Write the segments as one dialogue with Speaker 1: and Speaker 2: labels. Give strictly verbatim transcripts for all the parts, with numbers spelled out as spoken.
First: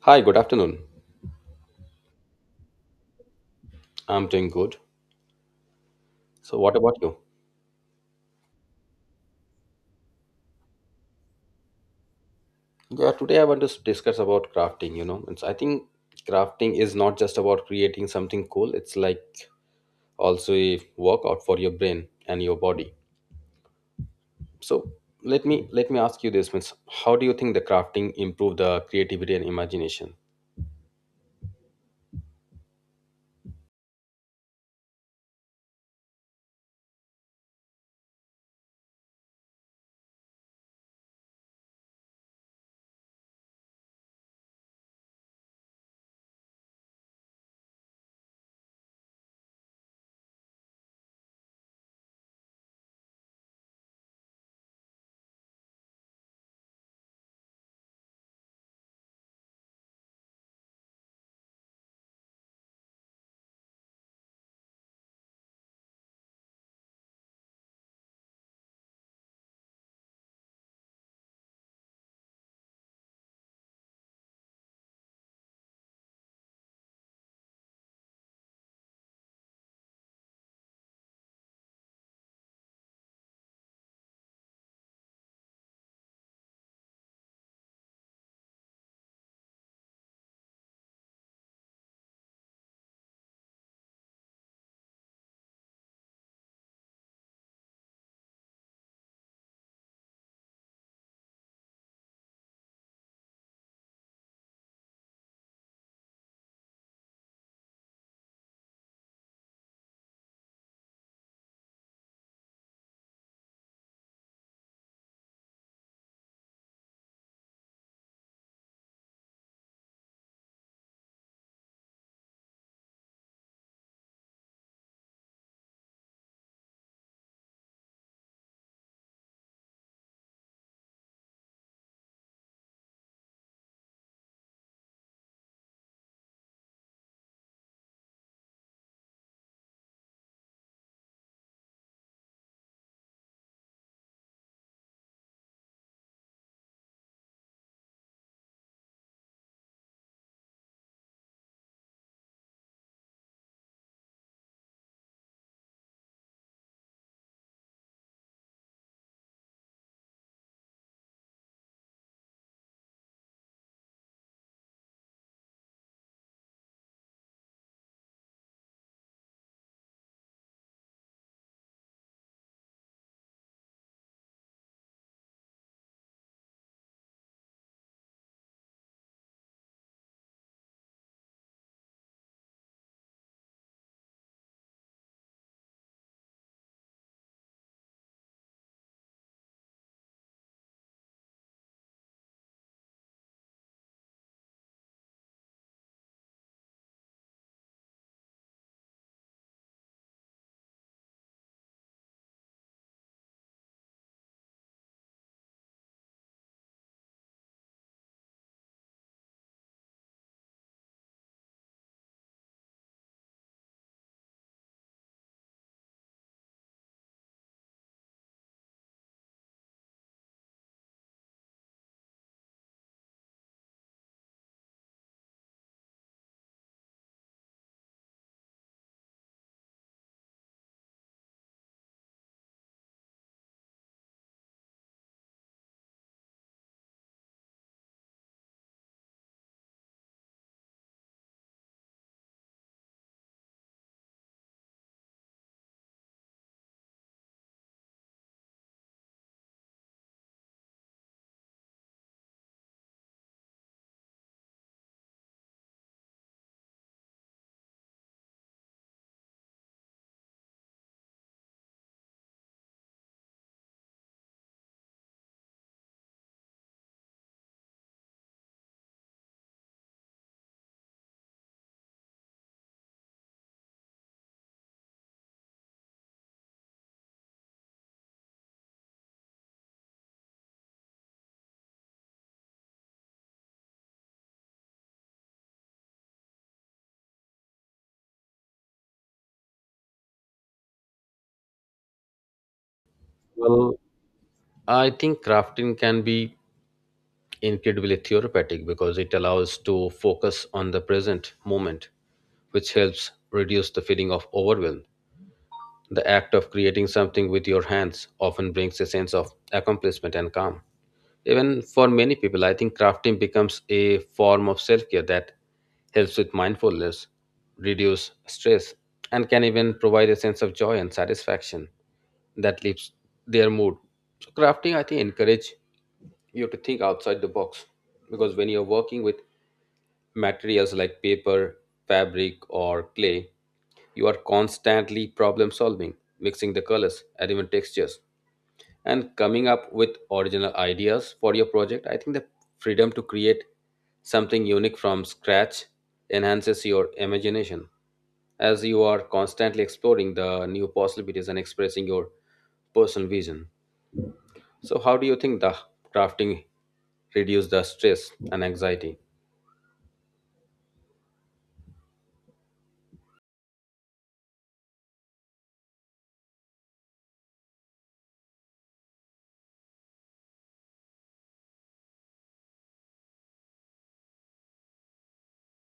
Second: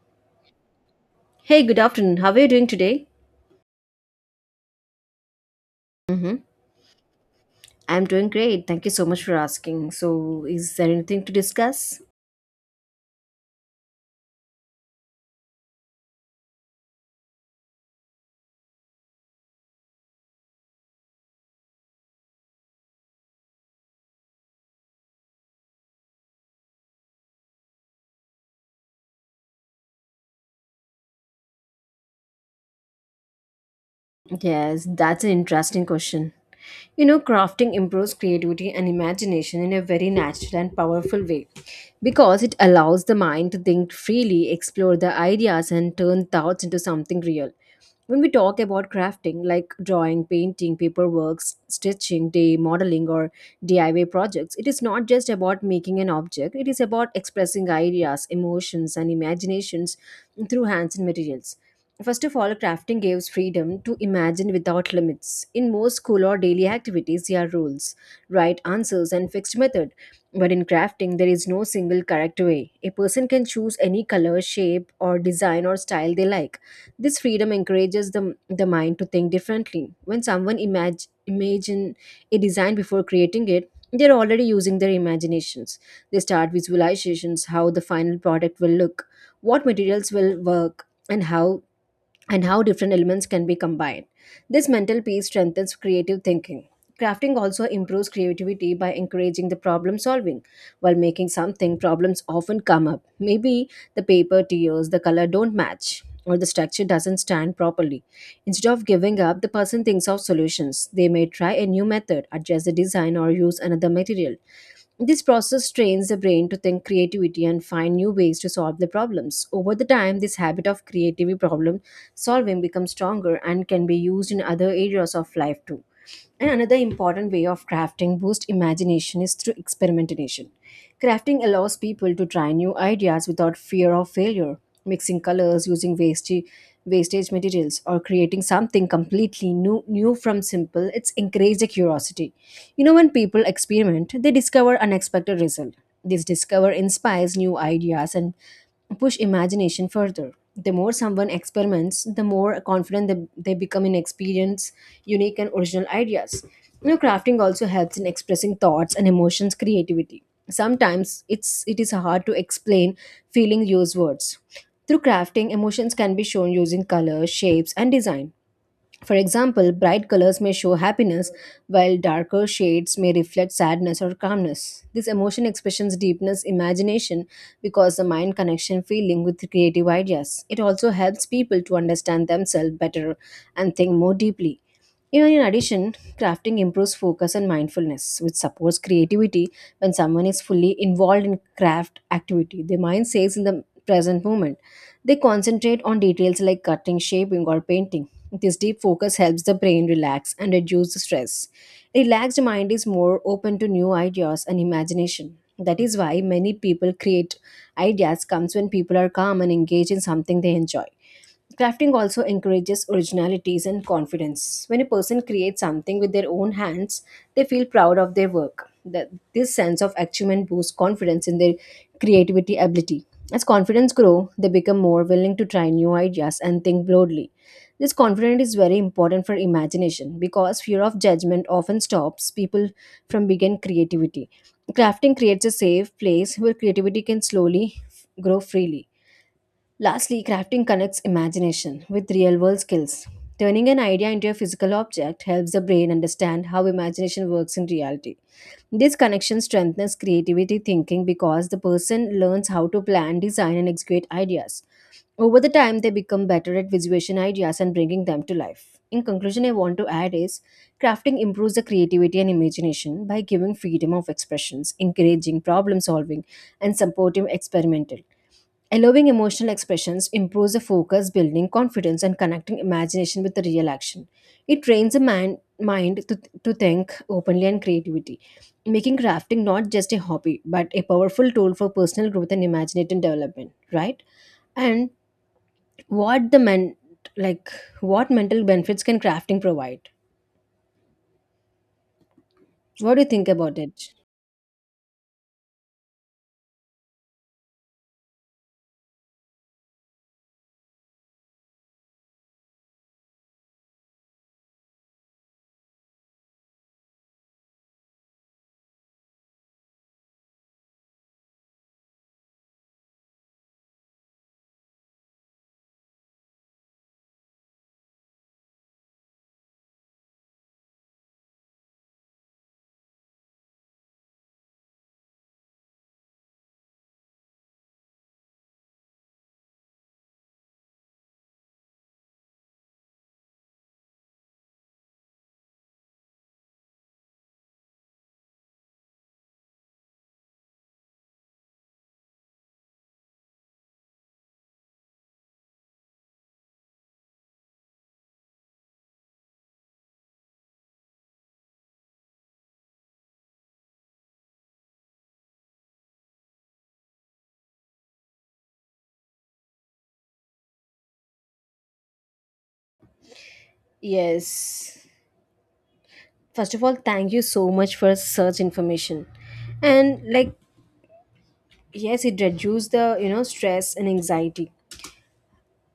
Speaker 1: Hi, good afternoon.
Speaker 2: Hey, good afternoon. How are you doing today?
Speaker 1: I'm doing good.
Speaker 2: Mm-hmm.
Speaker 1: So, what about you?
Speaker 2: I'm doing great. Thank you so much for asking. So, is there anything to discuss?
Speaker 1: Yeah, today I want to s- discuss about crafting. You know, it's, I think crafting is not just about creating something cool, it's like also a workout for your brain and your body. So, let me let me ask you this, means how do you think the crafting improve the creativity and imagination?
Speaker 2: Yes, that's an interesting question. You know, crafting improves creativity and imagination in a very natural and powerful way because it allows the mind to think freely, explore the ideas, and turn thoughts into something real. When we talk about crafting, like drawing, painting, paperwork, s- stitching, day modeling, or D I Y projects, it is not just about making an object, it is about expressing ideas, emotions, and imaginations through hands and materials. First of all, crafting gives freedom to imagine without limits. In most school or daily activities, there are rules, right answers, and fixed method. But in crafting, there is no single correct way. A person can choose any color, shape, or design or style they like. This freedom encourages the, the mind to think differently. When someone imag- imagine a design before creating it, they're already using their imaginations. They start visualizations how the final product will look, what materials will work, and how and how different elements can be combined. This mental piece strengthens creative thinking. Crafting also improves creativity by encouraging the problem solving. While making something, problems often come up. Maybe the paper tears, the color don't match, or the structure doesn't stand properly. Instead of giving up, the person thinks of solutions. They may try a new method, adjust the design, or use another material. This process trains the brain to think creativity and find new ways to solve the problems. Over the time, this habit of creative problem solving becomes stronger and can be used in other areas of life too. And another important way of crafting boost imagination is through experimentation. Crafting allows people to try new ideas without fear of failure. Mixing colors, using wastage, wastage materials, or creating something completely new, new from simple, it's encouraged the curiosity. You know, when people experiment, they discover unexpected results. This discover inspires new ideas and push imagination further. The more someone experiments, the more confident they, they become in experience, unique and original ideas. You know, crafting also helps in expressing thoughts and emotions creativity. Sometimes it's it is hard to explain feeling use words. Through crafting, emotions can be shown using color, shapes, and design. For example, bright colors may show happiness, while darker shades may reflect sadness or calmness. This emotion expressions deepens imagination because the mind connection feeling with creative ideas. It also helps people to understand themselves better and think more deeply. Even in addition, crafting improves focus and mindfulness, which supports creativity when someone is fully involved in craft activity. Their mind stays in the present moment, they concentrate on details like cutting, shaping, or painting. This deep focus helps the brain relax and reduce the stress. Relaxed mind is more open to new ideas and imagination. That is why many people create ideas comes when people are calm and engage in something they enjoy. Crafting also encourages originalities and confidence. When a person creates something with their own hands, they feel proud of their work. That this sense of achievement boosts confidence in their creativity ability. As confidence grow, they become more willing to try new ideas and think broadly. This confidence is very important for imagination because fear of judgment often stops people from begin creativity. Crafting creates a safe place where creativity can slowly f- grow freely. Lastly, crafting connects imagination with real world skills. Turning an idea into a physical object helps the brain understand how imagination works in reality. This connection strengthens creativity thinking because the person learns how to plan, design, and execute ideas. Over the time, they become better at visualization ideas and bringing them to life. In conclusion, I want to add is crafting improves the creativity and imagination by giving freedom of expressions, encouraging problem solving, and supportive experimental. Allowing emotional expressions improves the focus, building confidence, and connecting imagination with the real action. It trains the man, mind to, to think openly and creativity, making crafting not just a hobby but a powerful tool for personal growth and imaginative development, right? And what the men like what mental benefits can crafting provide? What do you think about
Speaker 1: Well,
Speaker 2: it?
Speaker 1: I think crafting can be incredibly therapeutic because it allows to focus on the present moment, which helps reduce the feeling of overwhelm. The act of creating something with your hands often brings a sense of accomplishment and calm. Even for many people, I think crafting becomes a form of self care that helps with mindfulness, reduce stress, and can even provide a sense of joy and satisfaction that lifts their mood. So, crafting, I think, encourage you to think outside the box because when you're working with materials like paper, fabric, or clay, you are constantly problem solving, mixing the colors and even textures, and coming up with original ideas for your project. I think the freedom to create something unique from scratch enhances your imagination as you are constantly exploring the new possibilities and expressing your personal vision. So, how do you think the crafting reduce the stress and anxiety?
Speaker 2: Yes. First of all, thank you so much for such information. And like yes, it reduces the you know stress and anxiety.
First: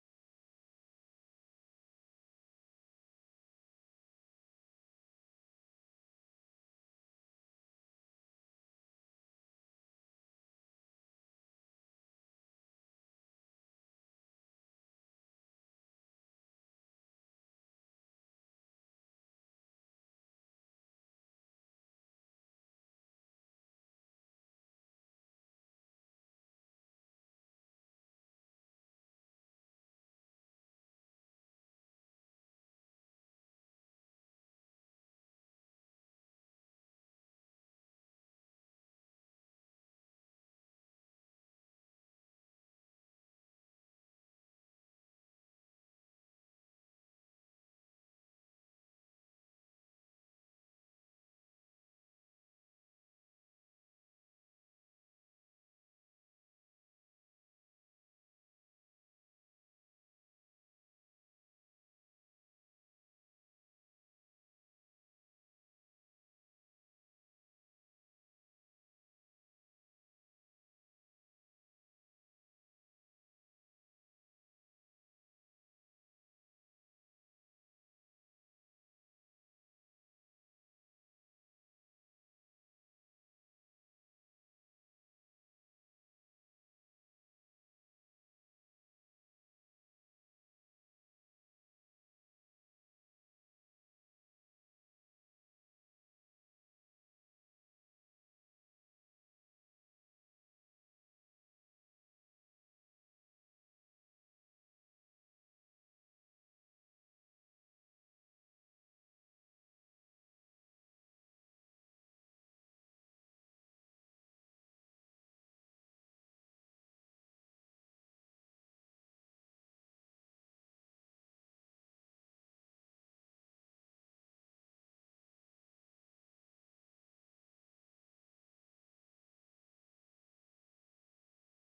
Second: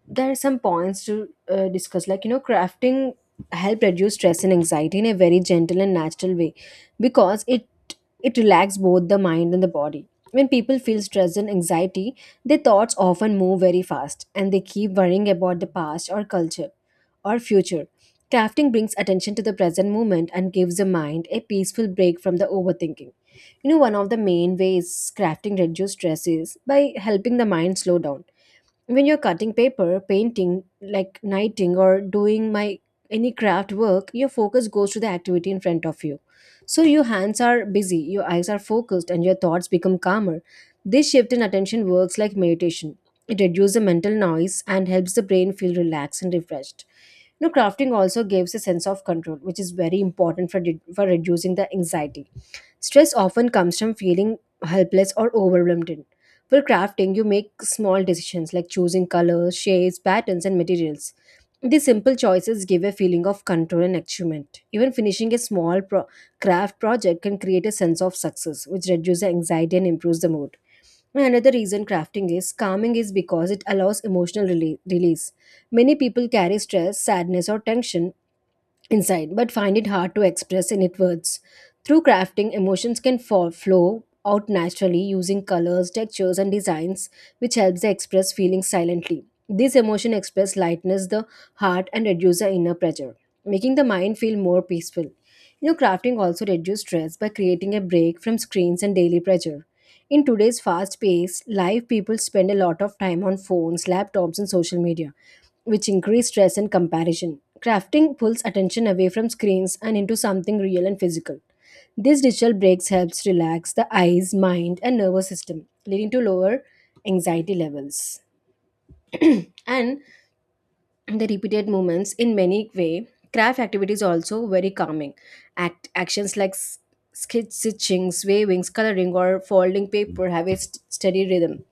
Speaker 2: There are some points to uh, discuss, like you know crafting help reduce stress and anxiety in a very gentle and natural way because it it relaxes both the mind and the body. When people feel stress and anxiety, their thoughts often move very fast and they keep worrying about the past or culture or future. Crafting brings attention to the present moment and gives the mind a peaceful break from the overthinking. You know, one of the main ways crafting reduces stress is by helping the mind slow down. When you're cutting paper, painting, like knitting or doing my any craft work, your focus goes to the activity in front of you. So your hands are busy, your eyes are focused, and your thoughts become calmer. This shift in attention works like meditation. It reduces the mental noise and helps the brain feel relaxed and refreshed. You know, crafting also gives a sense of control, which is very important for, for reducing the anxiety. Stress often comes from feeling helpless or overwhelmed. For crafting, you make small decisions like choosing colors, shapes, patterns, and materials. These simple choices give a feeling of control and achievement. Even finishing a small pro- craft project can create a sense of success, which reduces anxiety and improves the mood. And another reason crafting is calming is because it allows emotional rele- release. Many people carry stress, sadness, or tension inside but find it hard to express in it words. Through crafting, emotions can fall, flow out naturally using colors, textures, and designs, which helps the express feelings silently. These emotion express lightness, the heart, and reduce the inner pressure, making the mind feel more peaceful. You know, crafting also reduces stress by creating a break from screens and daily pressure. In today's fast-paced life, people spend a lot of time on phones, laptops, and social media, which increase stress and comparison. Crafting pulls attention away from screens and into something real and physical. These digital breaks helps relax the eyes, mind, and nervous system, leading to lower anxiety levels. And the repeated movements in many way, craft activities also very calming. Act actions like s- skit stitching, wavings, coloring, or folding paper have a st- steady rhythm.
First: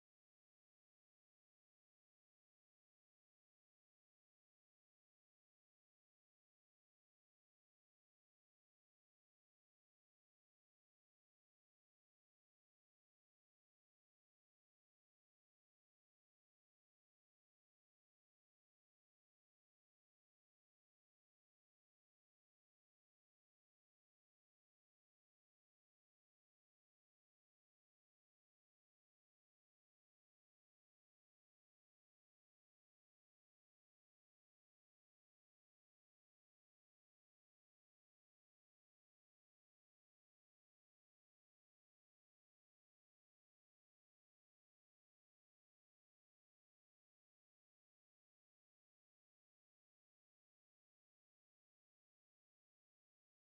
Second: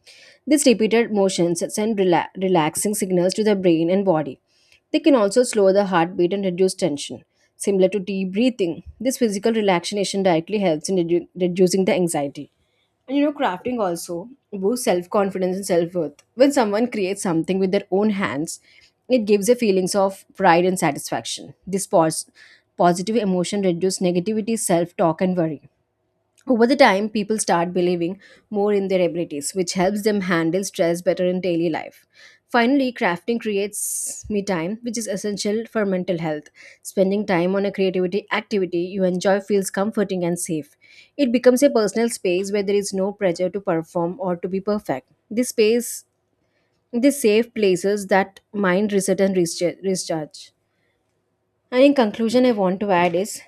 Speaker 2: These repeated motions send rela- relaxing signals to the brain and body. They can also slow the heartbeat and reduce tension, similar to deep breathing. This physical relaxation directly helps in redu- reducing the anxiety. And you know, crafting also boosts self confidence and self worth. When someone creates something with their own hands, it gives a feelings of pride and satisfaction. This pos- positive emotion reduces negativity, self talk, and worry. Over the time, people start believing more in their abilities, which helps them handle stress better in daily life. Finally, crafting creates me time, which is essential for mental health. Spending time on a creativity activity you enjoy feels comforting and safe. It becomes a personal space where there is no pressure to perform or to be perfect. This space, this safe places that mind reset and rescharge. Recharge. And in conclusion, I want to add is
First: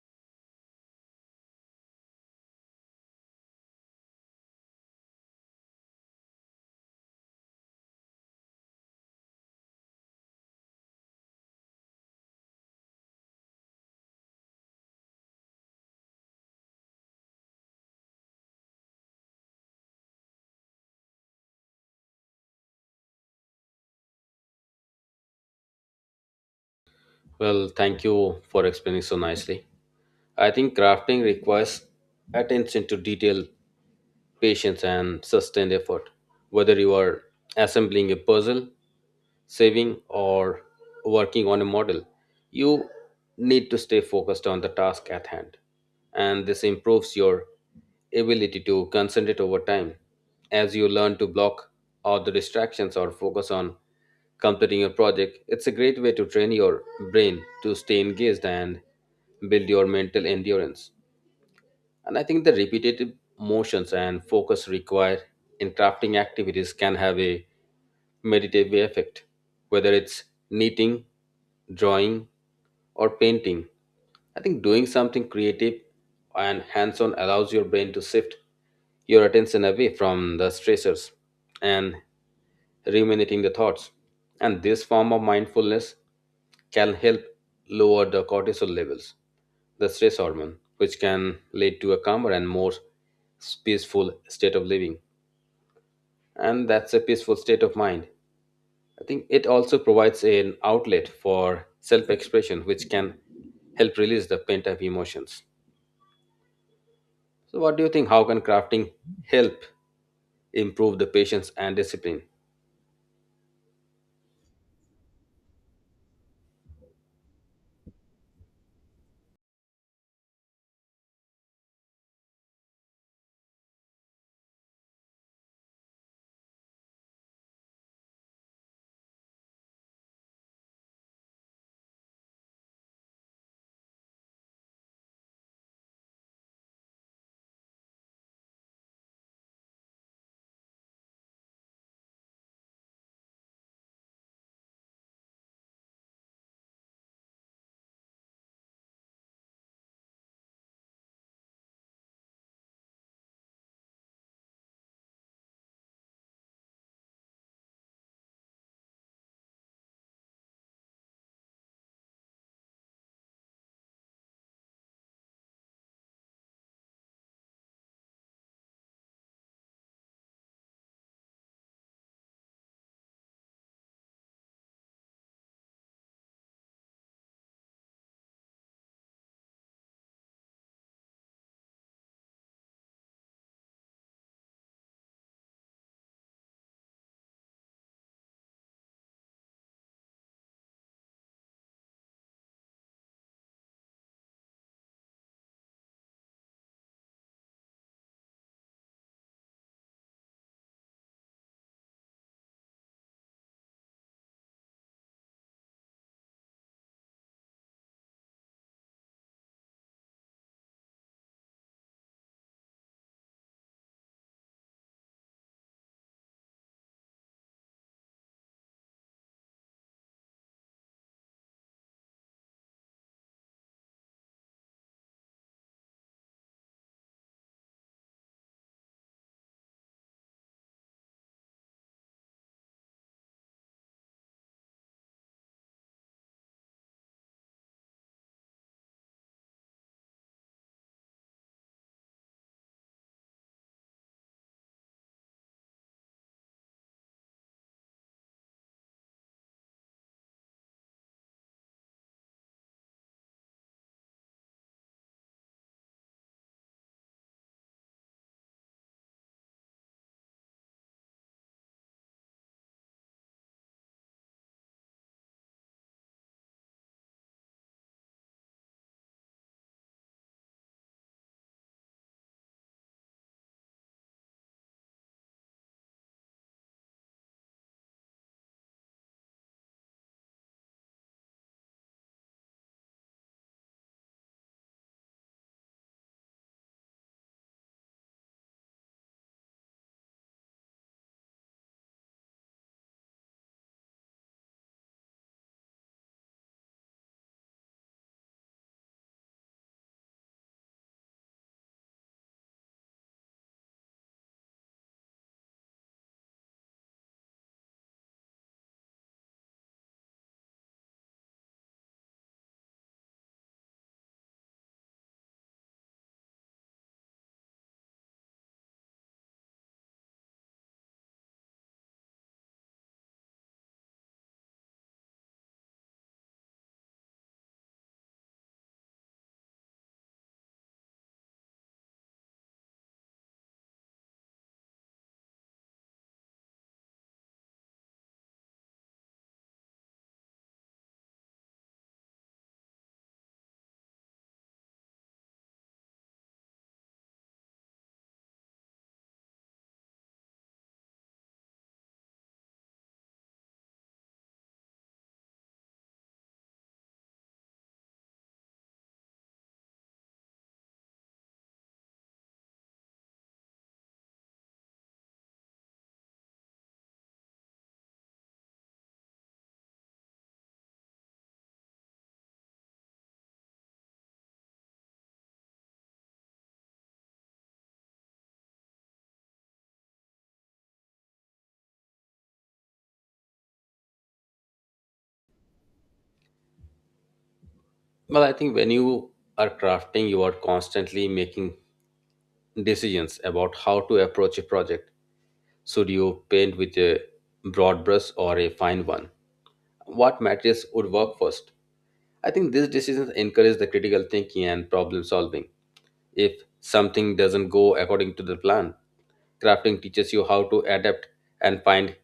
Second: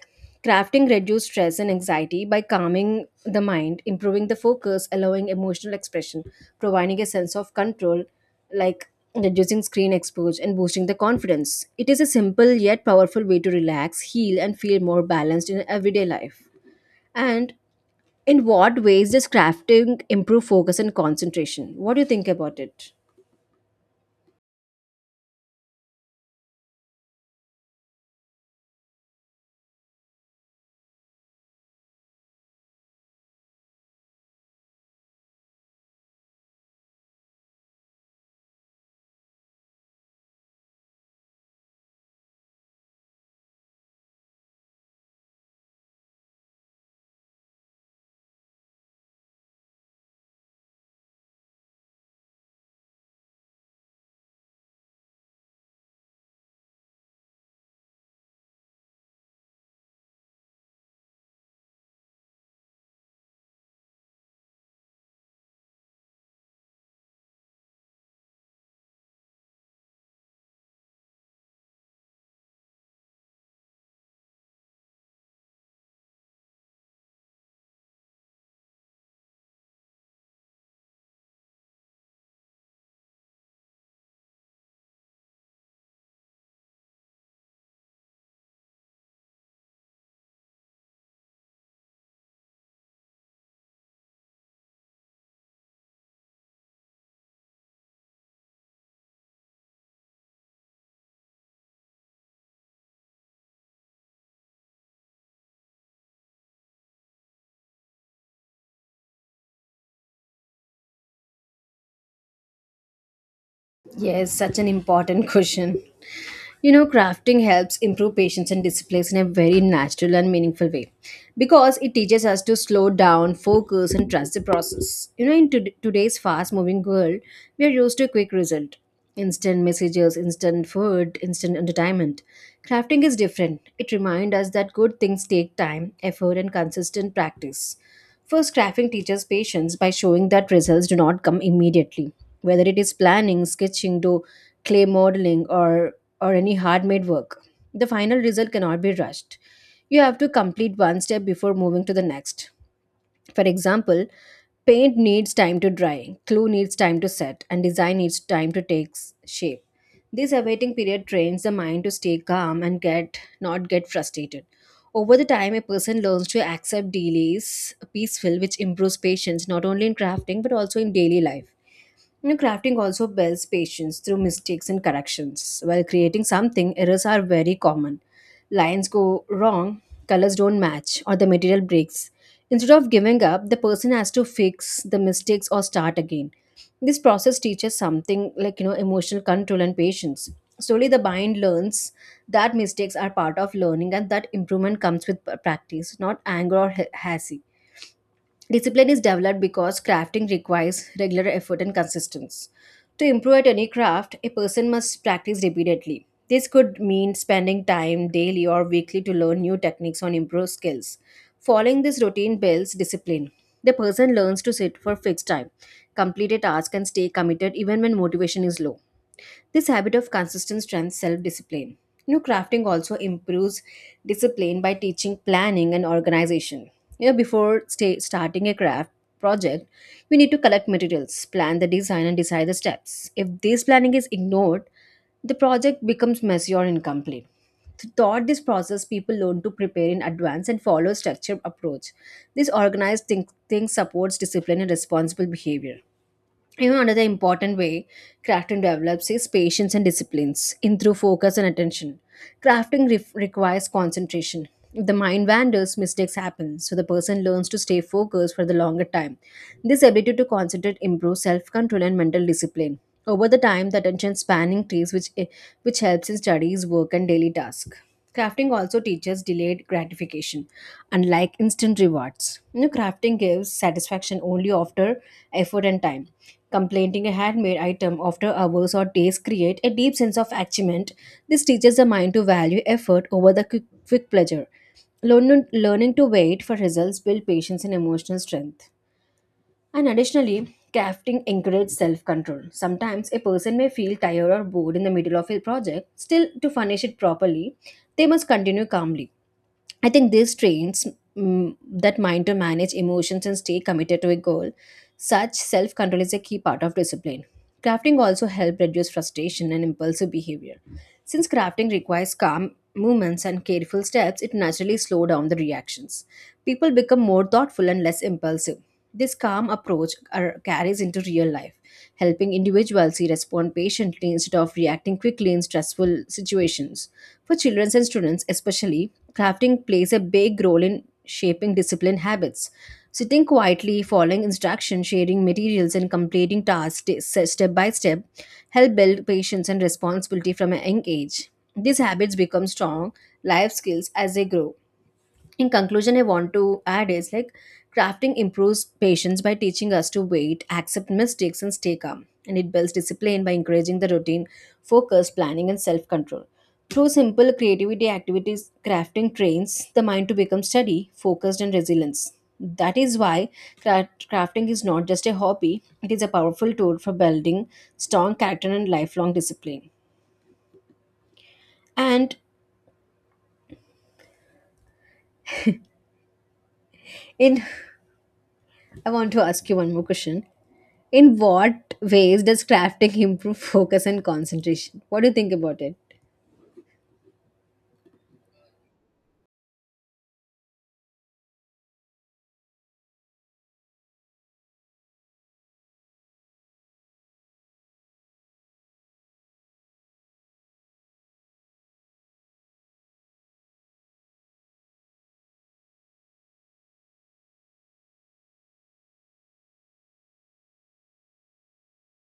Speaker 2: crafting reduces stress and anxiety by calming the mind, improving the focus, allowing emotional expression, providing a sense of control, like reducing screen exposure and boosting the confidence. It is a simple yet powerful way to relax, heal, and feel more balanced in everyday life. And in what ways does crafting improve focus and concentration? What do you think about it?
Speaker 1: Well, thank you for explaining so nicely. I think crafting requires attention to detail patience, and sustained effort. Whether you are assembling a puzzle, saving, or working on a model, you need to stay focused on the task at hand. And this improves your ability to concentrate over time as you learn to block out the distractions or focus on completing a project. It's a great way to train your brain to stay engaged and build your mental endurance. And I think the repetitive motions and focus required in crafting activities can have a meditative effect, whether it's knitting, drawing, or painting. I think doing something creative and hands on allows your brain to shift your attention away from the stressors and ruminating the thoughts. And this form of mindfulness can help lower the cortisol levels, the stress hormone, which can lead to a calmer and more peaceful state of living. And that's a peaceful state of mind. I think it also provides an outlet for self expression, which can help release the pent up emotions. So, what do you think? How can crafting help improve the patience and discipline?
Speaker 2: Yes, such an important question. You know, crafting helps improve patience and disciplines in a very natural and meaningful way because it teaches us to slow down, focus, and trust the process. You know, in tod- today's fast moving world, we are used to quick result, instant messages, instant food, instant entertainment. Crafting is different. It reminds us that good things take time, effort, and consistent practice. First, crafting teaches patience by showing that results do not come immediately. Whether it is planning, sketching, do clay modeling, or or any hard made work. The final result cannot be rushed. You have to complete one step before moving to the next. For example, paint needs time to dry, glue needs time to set, and design needs time to take s- shape. This awaiting period trains the mind to stay calm and get not get frustrated. Over the time, a person learns to accept delays peaceful, which improves patience not only in crafting but also in daily life. You know, crafting also builds patience through mistakes and corrections. While creating something, errors are very common. Lines go wrong, colors don't match, or the material breaks. Instead of giving up, the person has to fix the mistakes or start again. This process teaches something like, you know, emotional control and patience. Slowly, the mind learns that mistakes are part of learning and that improvement comes with p- practice, not anger or ha- hasty. Discipline is developed because crafting requires regular effort and consistency. To improve at any craft, a person must practice repeatedly. This could mean spending time daily or weekly to learn new techniques or improve skills. Following this routine builds discipline. The person learns to sit for fixed time, complete a task, and stay committed even when motivation is low. This habit of consistent strength self discipline. You know, crafting also improves discipline by teaching planning and organization. You know, before sta- starting a craft project, we need to collect materials, plan the design, and decide the steps. If this planning is ignored, the project becomes messy or incomplete. Throughout this process, people learn to prepare in advance and follow a structured approach. This organized think- thing supports discipline and responsible behavior. You know, another important way crafting develops is patience and disciplines in through focus and attention. Crafting re- requires concentration. If the mind wanders, mistakes happen, so the person learns to stay focused for the longer time. This ability to concentrate improves self-control and mental discipline. Over the time, the attention span increases, which, eh, which helps in studies, work, and daily tasks. Crafting also teaches delayed gratification, unlike instant rewards. You know, crafting gives satisfaction only after effort and time. Completing a handmade item after hours or days create a deep sense of achievement. This teaches the mind to value effort over the quick, quick pleasure. Learn, learning to wait for results build patience and emotional strength. And additionally, crafting encourages self-control. Sometimes a person may feel tired or bored in the middle of a project. Still, to finish it properly, they must continue calmly. I think this trains mm, that mind to manage emotions and stay committed to a goal. Such self control is a key part of discipline. Crafting also helps reduce frustration and impulsive behavior. Since crafting requires calm movements and careful steps, it naturally slows down the reactions. People become more thoughtful and less impulsive. This calm approach ar- carries into real life, helping individuals respond patiently instead of reacting quickly in stressful situations. For children and students, especially, crafting plays a big role in shaping discipline habits. Sitting quietly, following instructions, sharing materials, and completing tasks st- se- step by step help build patience and responsibility from a young age. These habits become strong life skills as they grow. In conclusion, I want to add is like crafting improves patience by teaching us to wait, accept mistakes, and stay calm, and it builds discipline by encouraging the routine, focus, planning, and self-control. Through simple creativity activities, crafting trains the mind to become steady, focused, and resilient. That is why cra- crafting is not just a hobby. It is a powerful tool for building strong character and lifelong discipline. And in I want to ask you one more question. In what ways does crafting improve focus and concentration? What do you think about it?
Speaker 1: Well, I think when you are crafting, you are constantly making decisions about how to approach a project. Should you paint with a broad brush or a fine one? What materials would work first? I think these decisions encourage the critical thinking and problem solving. If something doesn't go according to the plan, crafting teaches you how to adapt and find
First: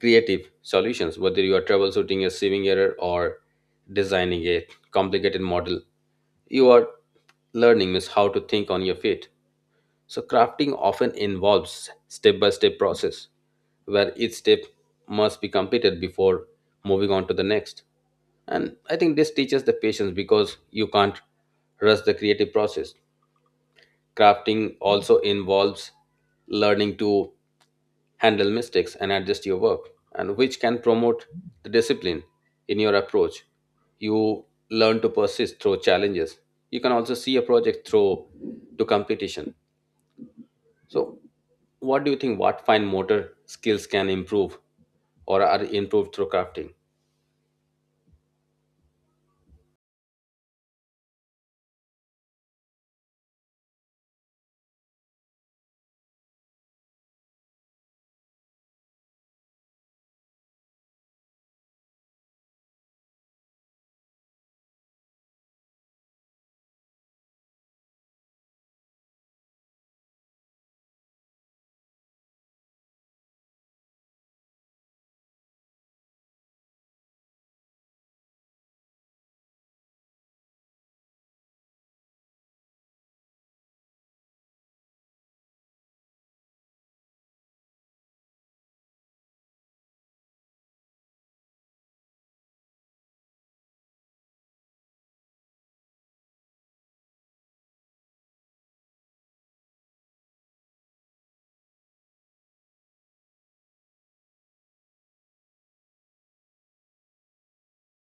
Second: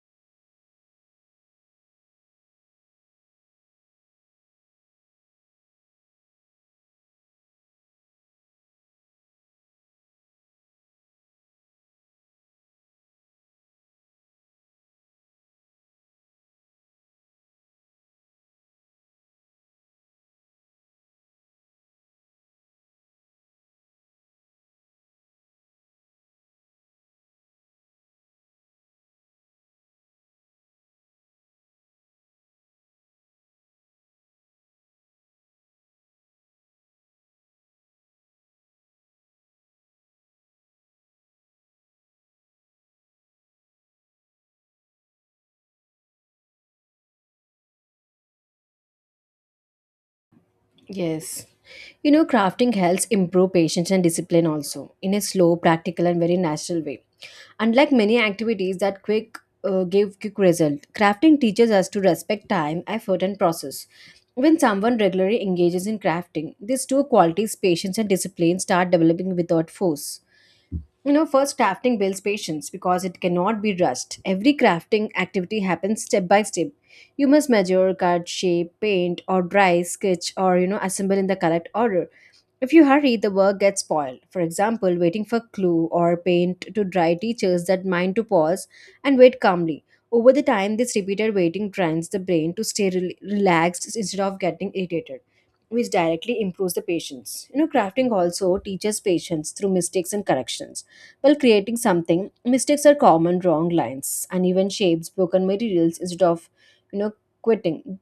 Speaker 1: creative solutions, whether you are troubleshooting a sieving error or designing a complicated model. You are learning is how to think on your feet. So crafting often involves step-by-step process where each step must be completed before moving on to the next. And I think this teaches the patience because you can't rush the creative process. Crafting also involves learning to handle mistakes and adjust your work, and which can promote the discipline in your approach. You learn to persist through challenges. You can also see a project through to competition. So what do you think? What fine motor skills can improve or are improved through crafting?
Speaker 2: Yes. You know, crafting helps improve patience and discipline also in a slow, practical, and very natural way. Unlike many activities that quick uh, give quick result, crafting teaches us to respect time, effort, and process. When someone regularly engages in crafting, these two qualities, patience and discipline, start developing without force. You know, first, crafting builds patience because it cannot be rushed. Every crafting activity happens step by step. You must measure, cut, shape, paint, or dry, sketch, or, you know, assemble in the correct order. If you hurry, the work gets spoiled. For example, waiting for glue or paint to dry teaches that mind to pause and wait calmly. Over the time, this repeated waiting trains the brain to stay rel- relaxed instead of getting irritated, which directly improves the patience. You know, crafting also teaches patience through mistakes and corrections. While creating something, mistakes are common, wrong lines, uneven shapes, broken materials instead of, you know, quitting.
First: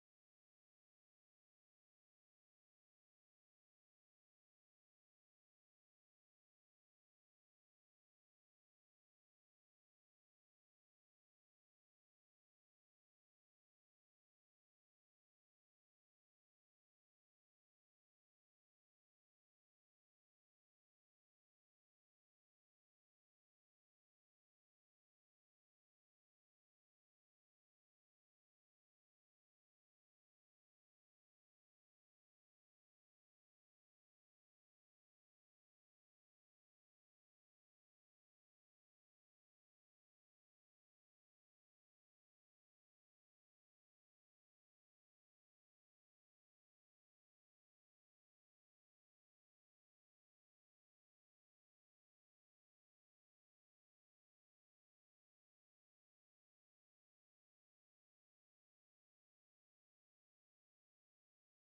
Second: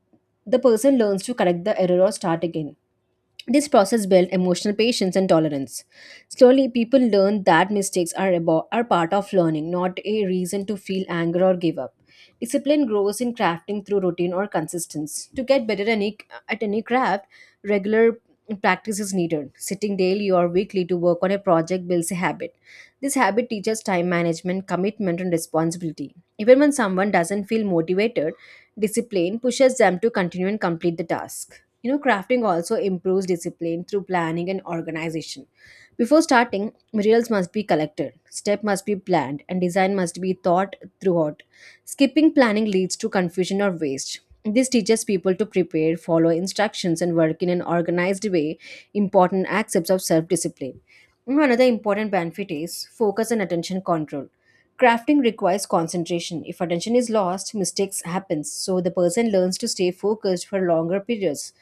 Speaker 2: The person learns to correct the error or start again. This process built emotional patience and tolerance. Slowly, people learn that mistakes are about are part of learning, not a reason to feel anger or give up. Discipline grows in crafting through routine or consistency. To get better any, At any craft, regular practice is needed. Sitting daily or weekly to work on a project builds a habit. This habit teaches time management, commitment, and responsibility. Even when someone doesn't feel motivated, discipline pushes them to continue and complete the task. You know, crafting also improves discipline through planning and organization. Before starting, materials must be collected, step must be planned, and design must be thought throughout. Skipping planning leads to confusion or waste. This teaches people to prepare, follow instructions, and work in an organized way, important aspects of self discipline. Another important benefit is focus and attention control. Crafting requires concentration. If attention is lost, mistakes happen, so the person learns to stay focused for longer periods.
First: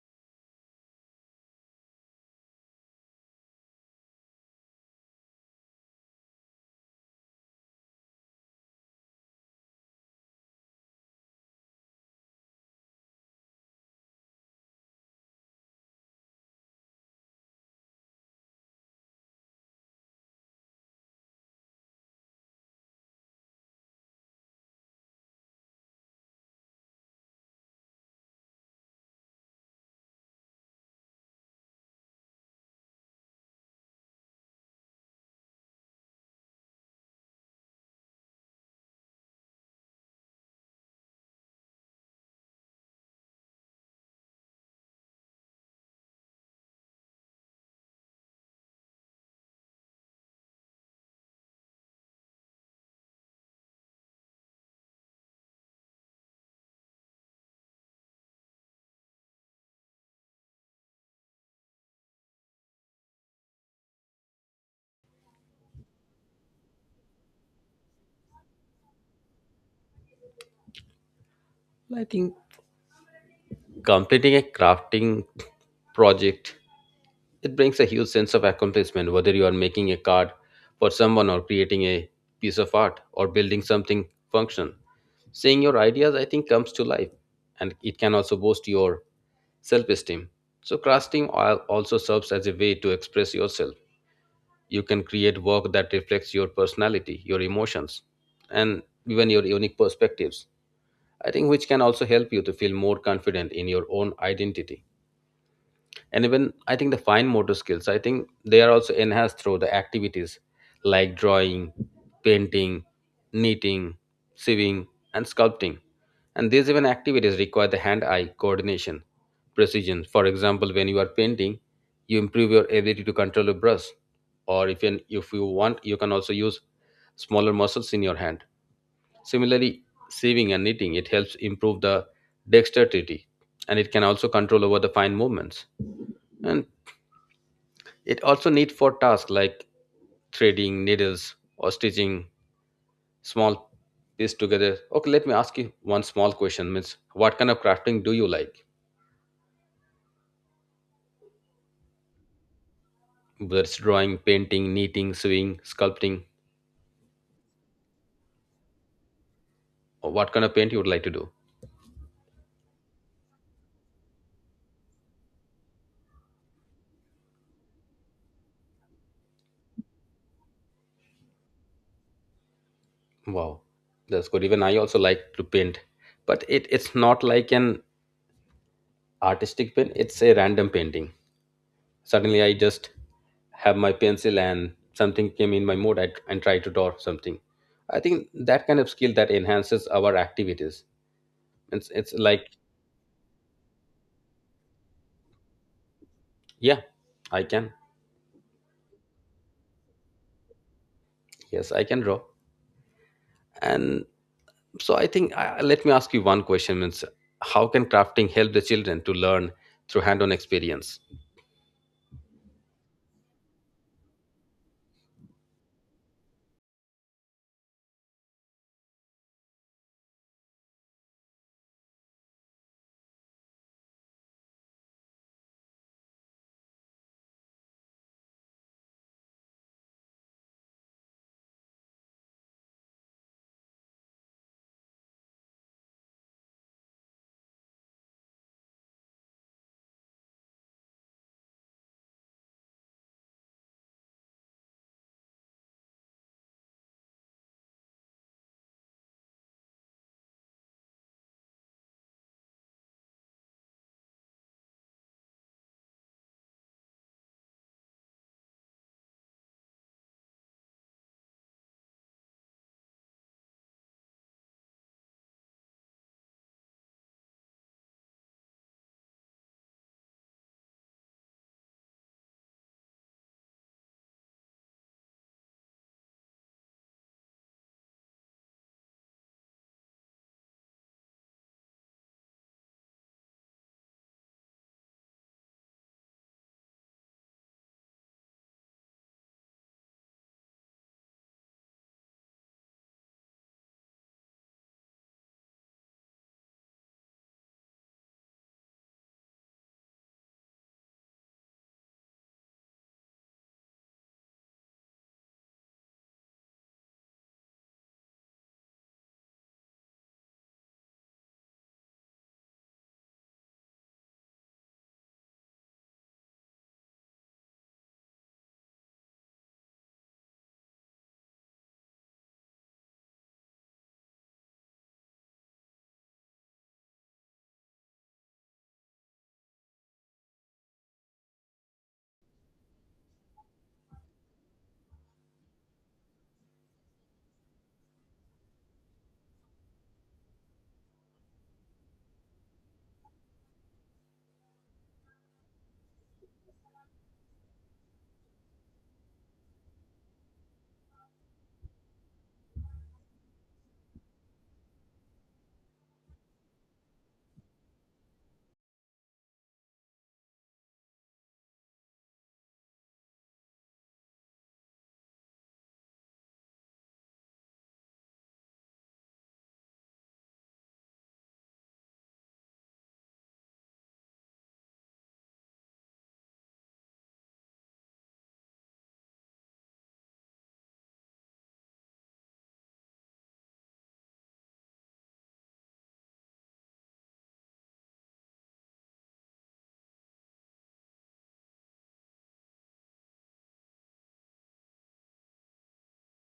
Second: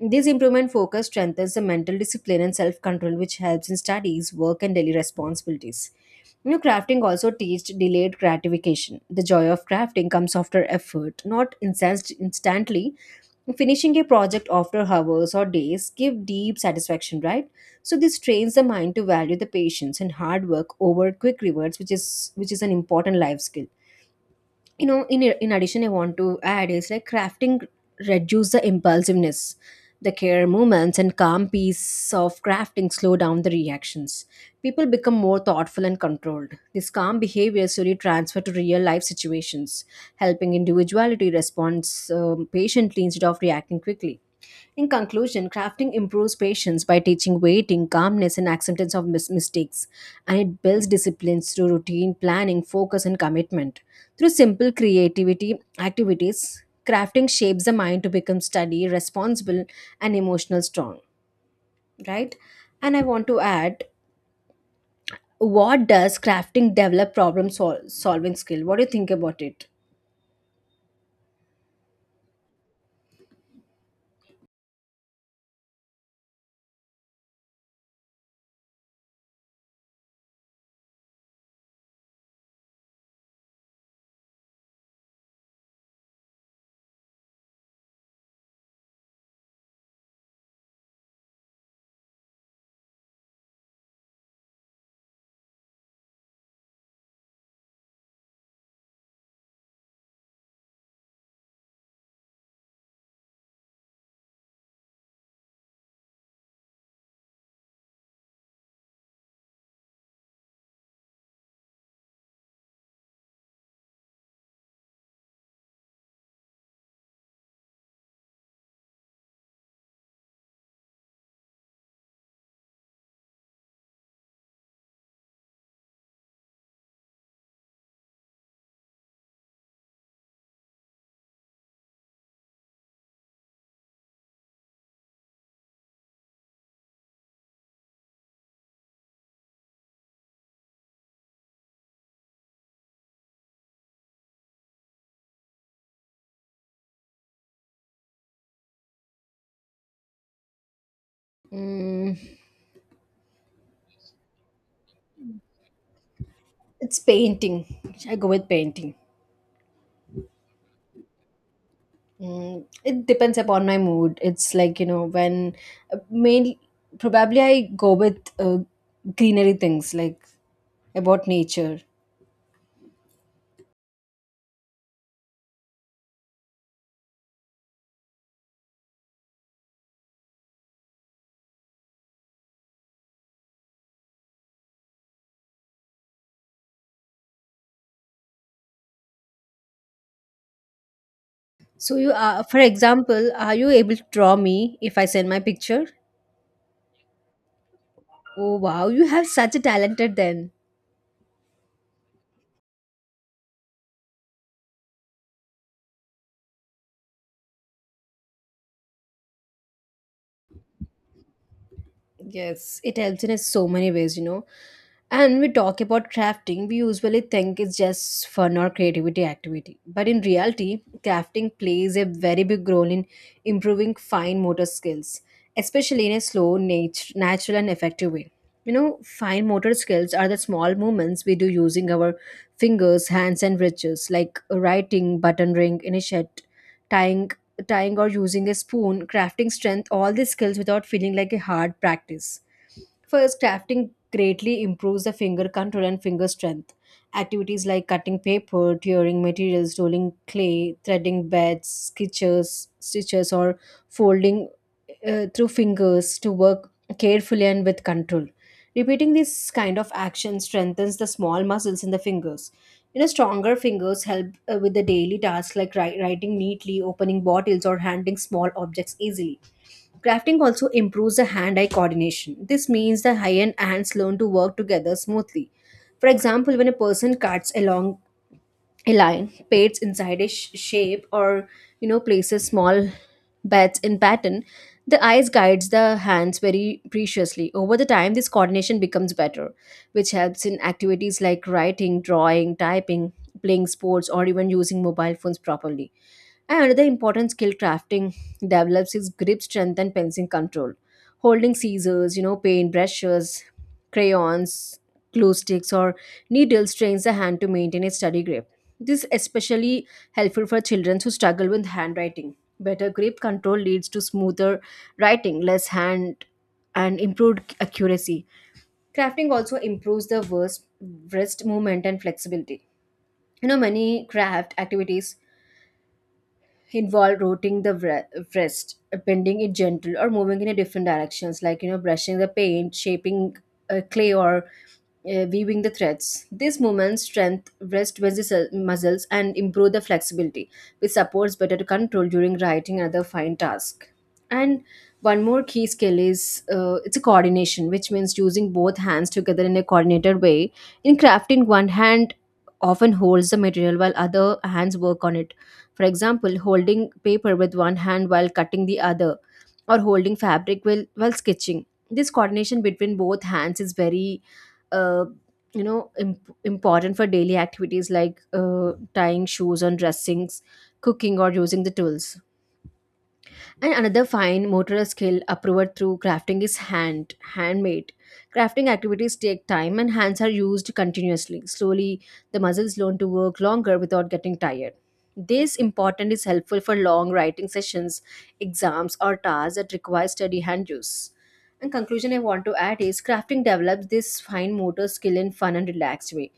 Speaker 2: This improvement focus strengthens the mental discipline and self control, which helps in studies, work, and daily responsibilities. You know, crafting also teaches delayed gratification. The joy of crafting comes after effort, not incensed instantly. Finishing a project after hours or days give deep satisfaction, right? So this trains the mind to value the patience and hard work over quick rewards, which is which is an important life skill. You know in in addition, I want to add is like crafting reduce the impulsiveness, the care movements and calm piece of crafting slow down the reactions. People become more thoughtful and controlled. This calm behavior slowly transfer to real life situations, helping individuality responds um, patiently instead of reacting quickly. In conclusion, crafting improves patience by teaching waiting, calmness, and acceptance of mis- mistakes, and it builds disciplines through routine, planning, focus, and commitment. Through simple creativity activities, crafting shapes the mind to become steady, responsible, and emotional strong. Right? And I want to add, what does crafting develop problem sol- solving skill? What do you think about it?
Speaker 1: I think completing a crafting project it brings a huge sense of accomplishment. Whether you are making a card for someone or creating a piece of art or building something functional, seeing your ideas I think comes to life, and it can also boost your self-esteem. So crafting al- also serves as a way to express yourself you can create work that reflects your personality, your emotions, and even your unique perspectives. I think which can also help you to feel more confident in your own identity and even I think the fine motor skills I think they are also enhanced through the activities like drawing painting knitting sewing and sculpting and these even activities require the hand eye coordination precision for example when you are painting you improve your ability to control a brush or if you, if you want you can also use smaller muscles in your hand similarly sewing and knitting it helps improve the dexterity and it can also control over the fine movements and it also need for tasks like threading needles or stitching small piece together. Okay, let me ask you one small question. Means what kind of crafting do you like?
Speaker 2: Mm,
Speaker 1: Whether it's drawing, painting, knitting, sewing, sculpting,
Speaker 2: it's painting. I go with painting.
Speaker 1: or what kind of paint you would like to do?
Speaker 2: Mm, it depends upon my mood. It's like, you know, when uh, mainly probably I go with uh, greenery things like about nature.
Speaker 1: Wow, that's good. Even I also like to paint, but it, it's not like an artistic paint. It's a random painting. Suddenly, I just have my pencil and something came in my mood I, and try to draw something. I think that kind of skill that enhances our activities. It's,
Speaker 2: So you
Speaker 1: it's
Speaker 2: are,
Speaker 1: like,
Speaker 2: for example, are you able to draw me if I send my picture?
Speaker 1: yeah, I can.
Speaker 2: Oh wow, you have such a talented then.
Speaker 1: Yes, I can draw. And so I think, uh, let me ask you one question. Means how can crafting help the children to learn through hand-on experience?
Speaker 2: Yes, it helps in so many ways, you know. And we talk about crafting, we usually think it's just fun or creativity activity. But in reality, crafting plays a very big role in improving fine motor skills, especially in a slow, nat- natural, and effective way. You know, fine motor skills are the small movements we do using our fingers, hands, and wrists, like writing, button ring, initiate, tying tying or using a spoon, crafting strength, all these skills without feeling like a hard practice. First, crafting greatly improves the finger control and finger strength. Activities like cutting paper, tearing materials, rolling clay, threading beds, sketches, stitches, or folding uh, through fingers to work carefully and with control. Repeating this kind of action strengthens the small muscles in the fingers. You know, stronger fingers help uh, with the daily tasks like wri- writing neatly, opening bottles, or handling small objects easily. Crafting also improves the hand eye coordination. This means the high end ants learn to work together smoothly. For example, when a person cuts along a lion paints inside a sh- shape or, you know, places small bets in pattern, the eyes guides the hands very preciously. Over the time, this coordination becomes better, which helps in activities like writing, drawing, typing, playing sports, or even using mobile phones properly. And another important skill crafting develops is grip strength and pencil control. Holding scissors, you know, paint brushes, crayons, glue sticks, or needles trains the hand to maintain a steady grip. This is especially helpful for children who struggle with handwriting. Better grip control leads to smoother writing, less hand, and improved accuracy. Crafting also improves the wrist, wrist movement and flexibility. You know, many craft activities involve rotating the wre- wrist, bending it gentle, or moving in a different directions, like, you know, brushing the paint, shaping uh, clay, or uh, weaving the threads. These movements strengthen wrist muscle- muscles and improve the flexibility, which supports better control during writing and other fine tasks. And one more key skill is uh, it's a coordination, which means using both hands together in a coordinated way. In crafting, one hand often holds the material while other hands work on it, for example, holding paper with one hand while cutting the other, or holding fabric while, while sketching. This coordination between both hands is very uh, you know imp- important for daily activities like uh, tying shoes on dressings, cooking or using the tools. And another fine motor skill approved through crafting is hand, handmade. Crafting activities take time and hands are used continuously. Slowly, the muscles learn to work longer without getting tired. This important is helpful for long writing sessions, exams, or tasks that require steady hand use. And conclusion I want to add is crafting develops this fine motor skill in fun and relaxed way.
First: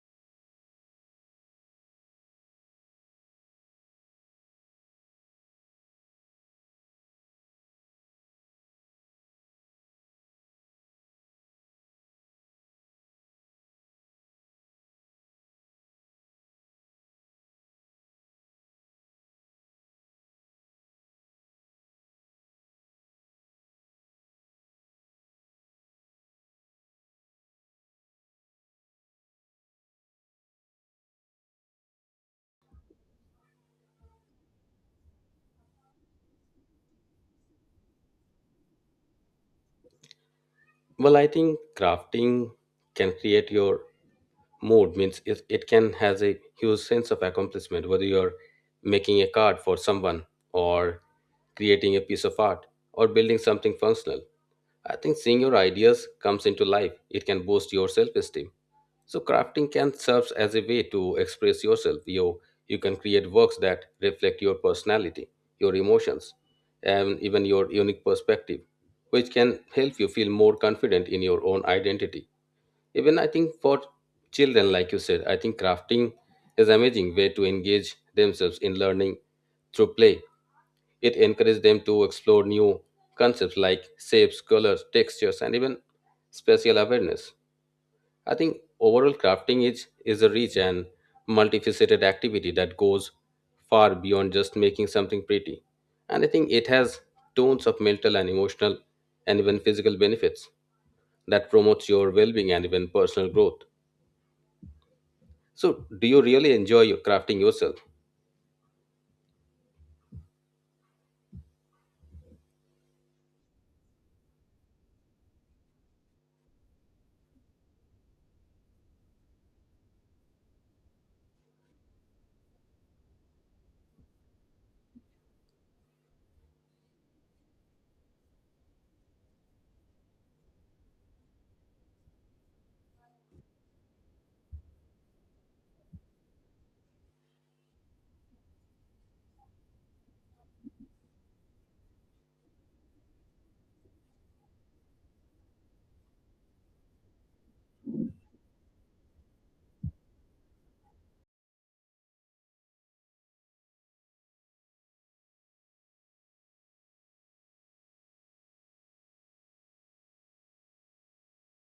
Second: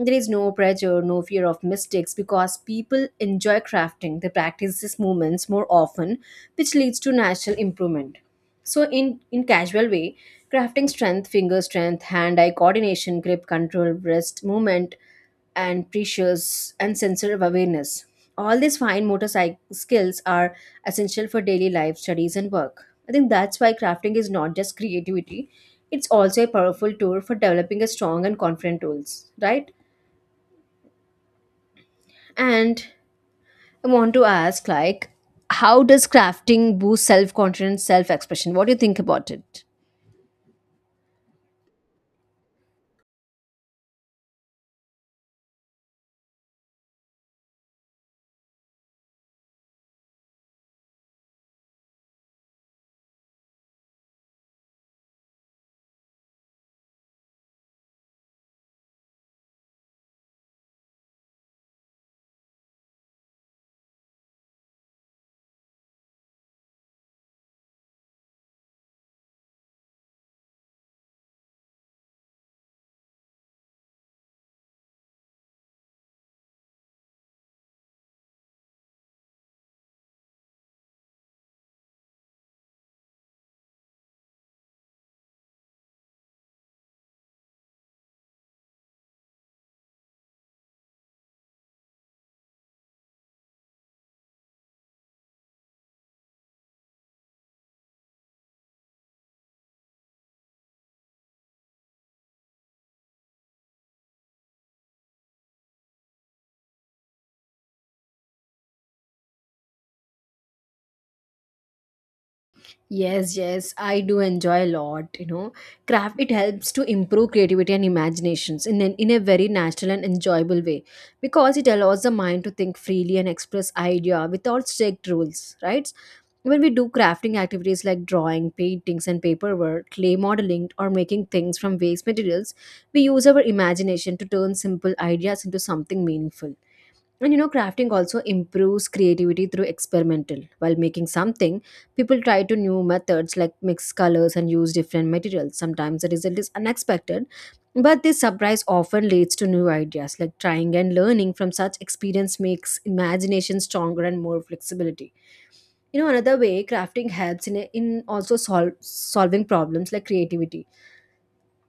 Speaker 2: There is no pressure, no fear of mistakes because people enjoy crafting. They practice these movements more often, which leads to natural improvement. So, in, in casual way, crafting strength, finger strength, hand-eye coordination, grip control, wrist movement, and precious and sensory awareness. All these fine motor psych- skills are essential for daily life, studies, and work. I think that's why crafting is not just creativity; it's also a powerful tool for developing a strong and confident tools, right? And I want to ask, like, how does crafting boost self confidence, self expression? What do you think about it?
Speaker 1: Well, I think crafting can create your mode means it, it can has a huge sense of accomplishment whether you're making a card for someone or creating a piece of art or building something functional I think seeing your ideas comes into life it can boost your self-esteem so crafting can serve as a way to express yourself you, you can create works that reflect your personality your emotions and even your unique perspective which can help you feel more confident in your own identity even I think for children like you said I think crafting is amazing way to engage themselves in learning through play it encourages them to explore new concepts like shapes colors textures and even spatial awareness I think overall crafting is is a rich and multifaceted activity that goes far beyond just making something pretty and I think it has tons of mental and emotional and even physical benefits that promotes your well-being and even personal growth. So, do you really enjoy your crafting yourself?
Speaker 2: Yes, yes, I do enjoy a lot. You know, craft it helps to improve creativity and imaginations in an, in a very natural and enjoyable way because it allows the mind to think freely and express idea without strict rules. Right? When we do crafting activities like drawing, paintings, and paperwork, clay modeling, or making things from waste materials, we use our imagination to turn simple ideas into something meaningful. And you know, crafting also improves creativity through experimental. While making something, people try to new methods like mix colors and use different materials. Sometimes the result is unexpected, but this surprise often leads to new ideas. Like trying and learning from such experience makes imagination stronger and more flexibility. You know, another way crafting helps in, in also solve, solving problems like creativity.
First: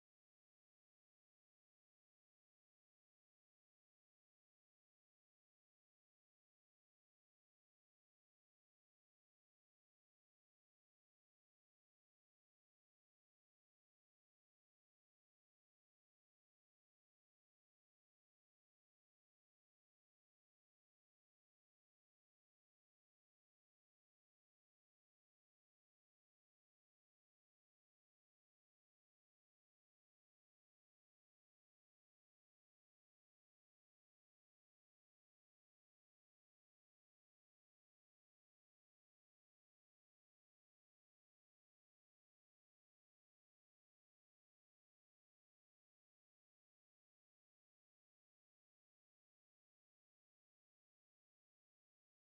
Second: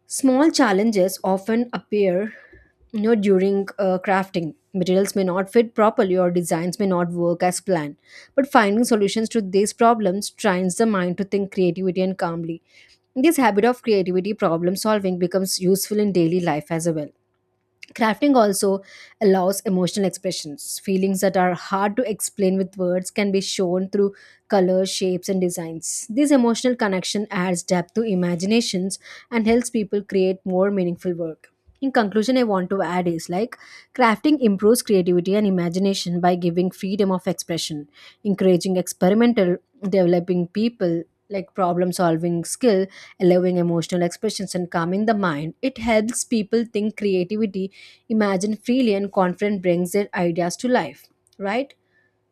Speaker 2: Small challenges often appear, you know, during uh, crafting. Materials may not fit properly or designs may not work as planned. But finding solutions to these problems trains the mind to think creativity and calmly. This habit of creativity problem solving becomes useful in daily life as well. Crafting also allows emotional expressions. Feelings that are hard to explain with words can be shown through colors, shapes, and designs. This emotional connection adds depth to imaginations and helps people create more meaningful work. In conclusion, I want to add is like crafting improves creativity and imagination by giving freedom of expression, encouraging experimental, developing people like problem solving skill, allowing emotional expressions, and calming the mind. It helps people think creativity, imagine freely, and confident brings their ideas to life, right?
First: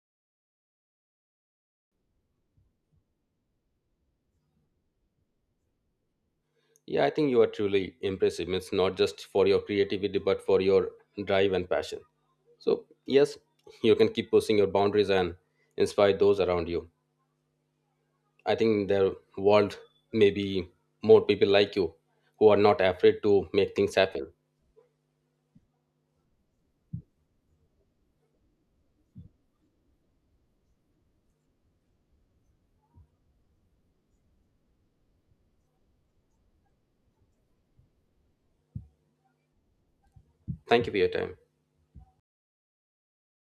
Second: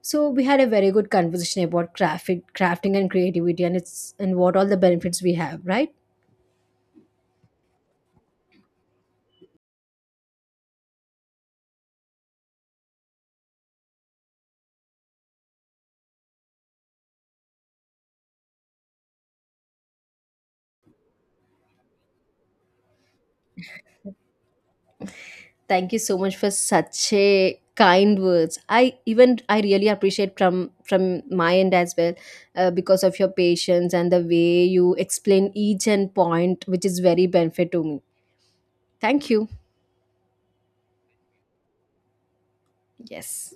Speaker 2: So we had a very good conversation about crafting, crafting and creativity, and it's and what all the benefits we have, right?
Speaker 1: Yeah, I think you are truly impressive. It's not just for your creativity, but for your drive and passion. So, yes, you can keep pushing your boundaries and inspire those around you. I think in the world may be more people like you who are not afraid to make things happen.
Speaker 2: Thank you so much for such a kind words. I even I really appreciate from from my end as well, uh, because of your patience and the way you explain each and point, which is very benefit to me. Thank you.
Speaker 1: Thank you for your time.
Speaker 2: Yes.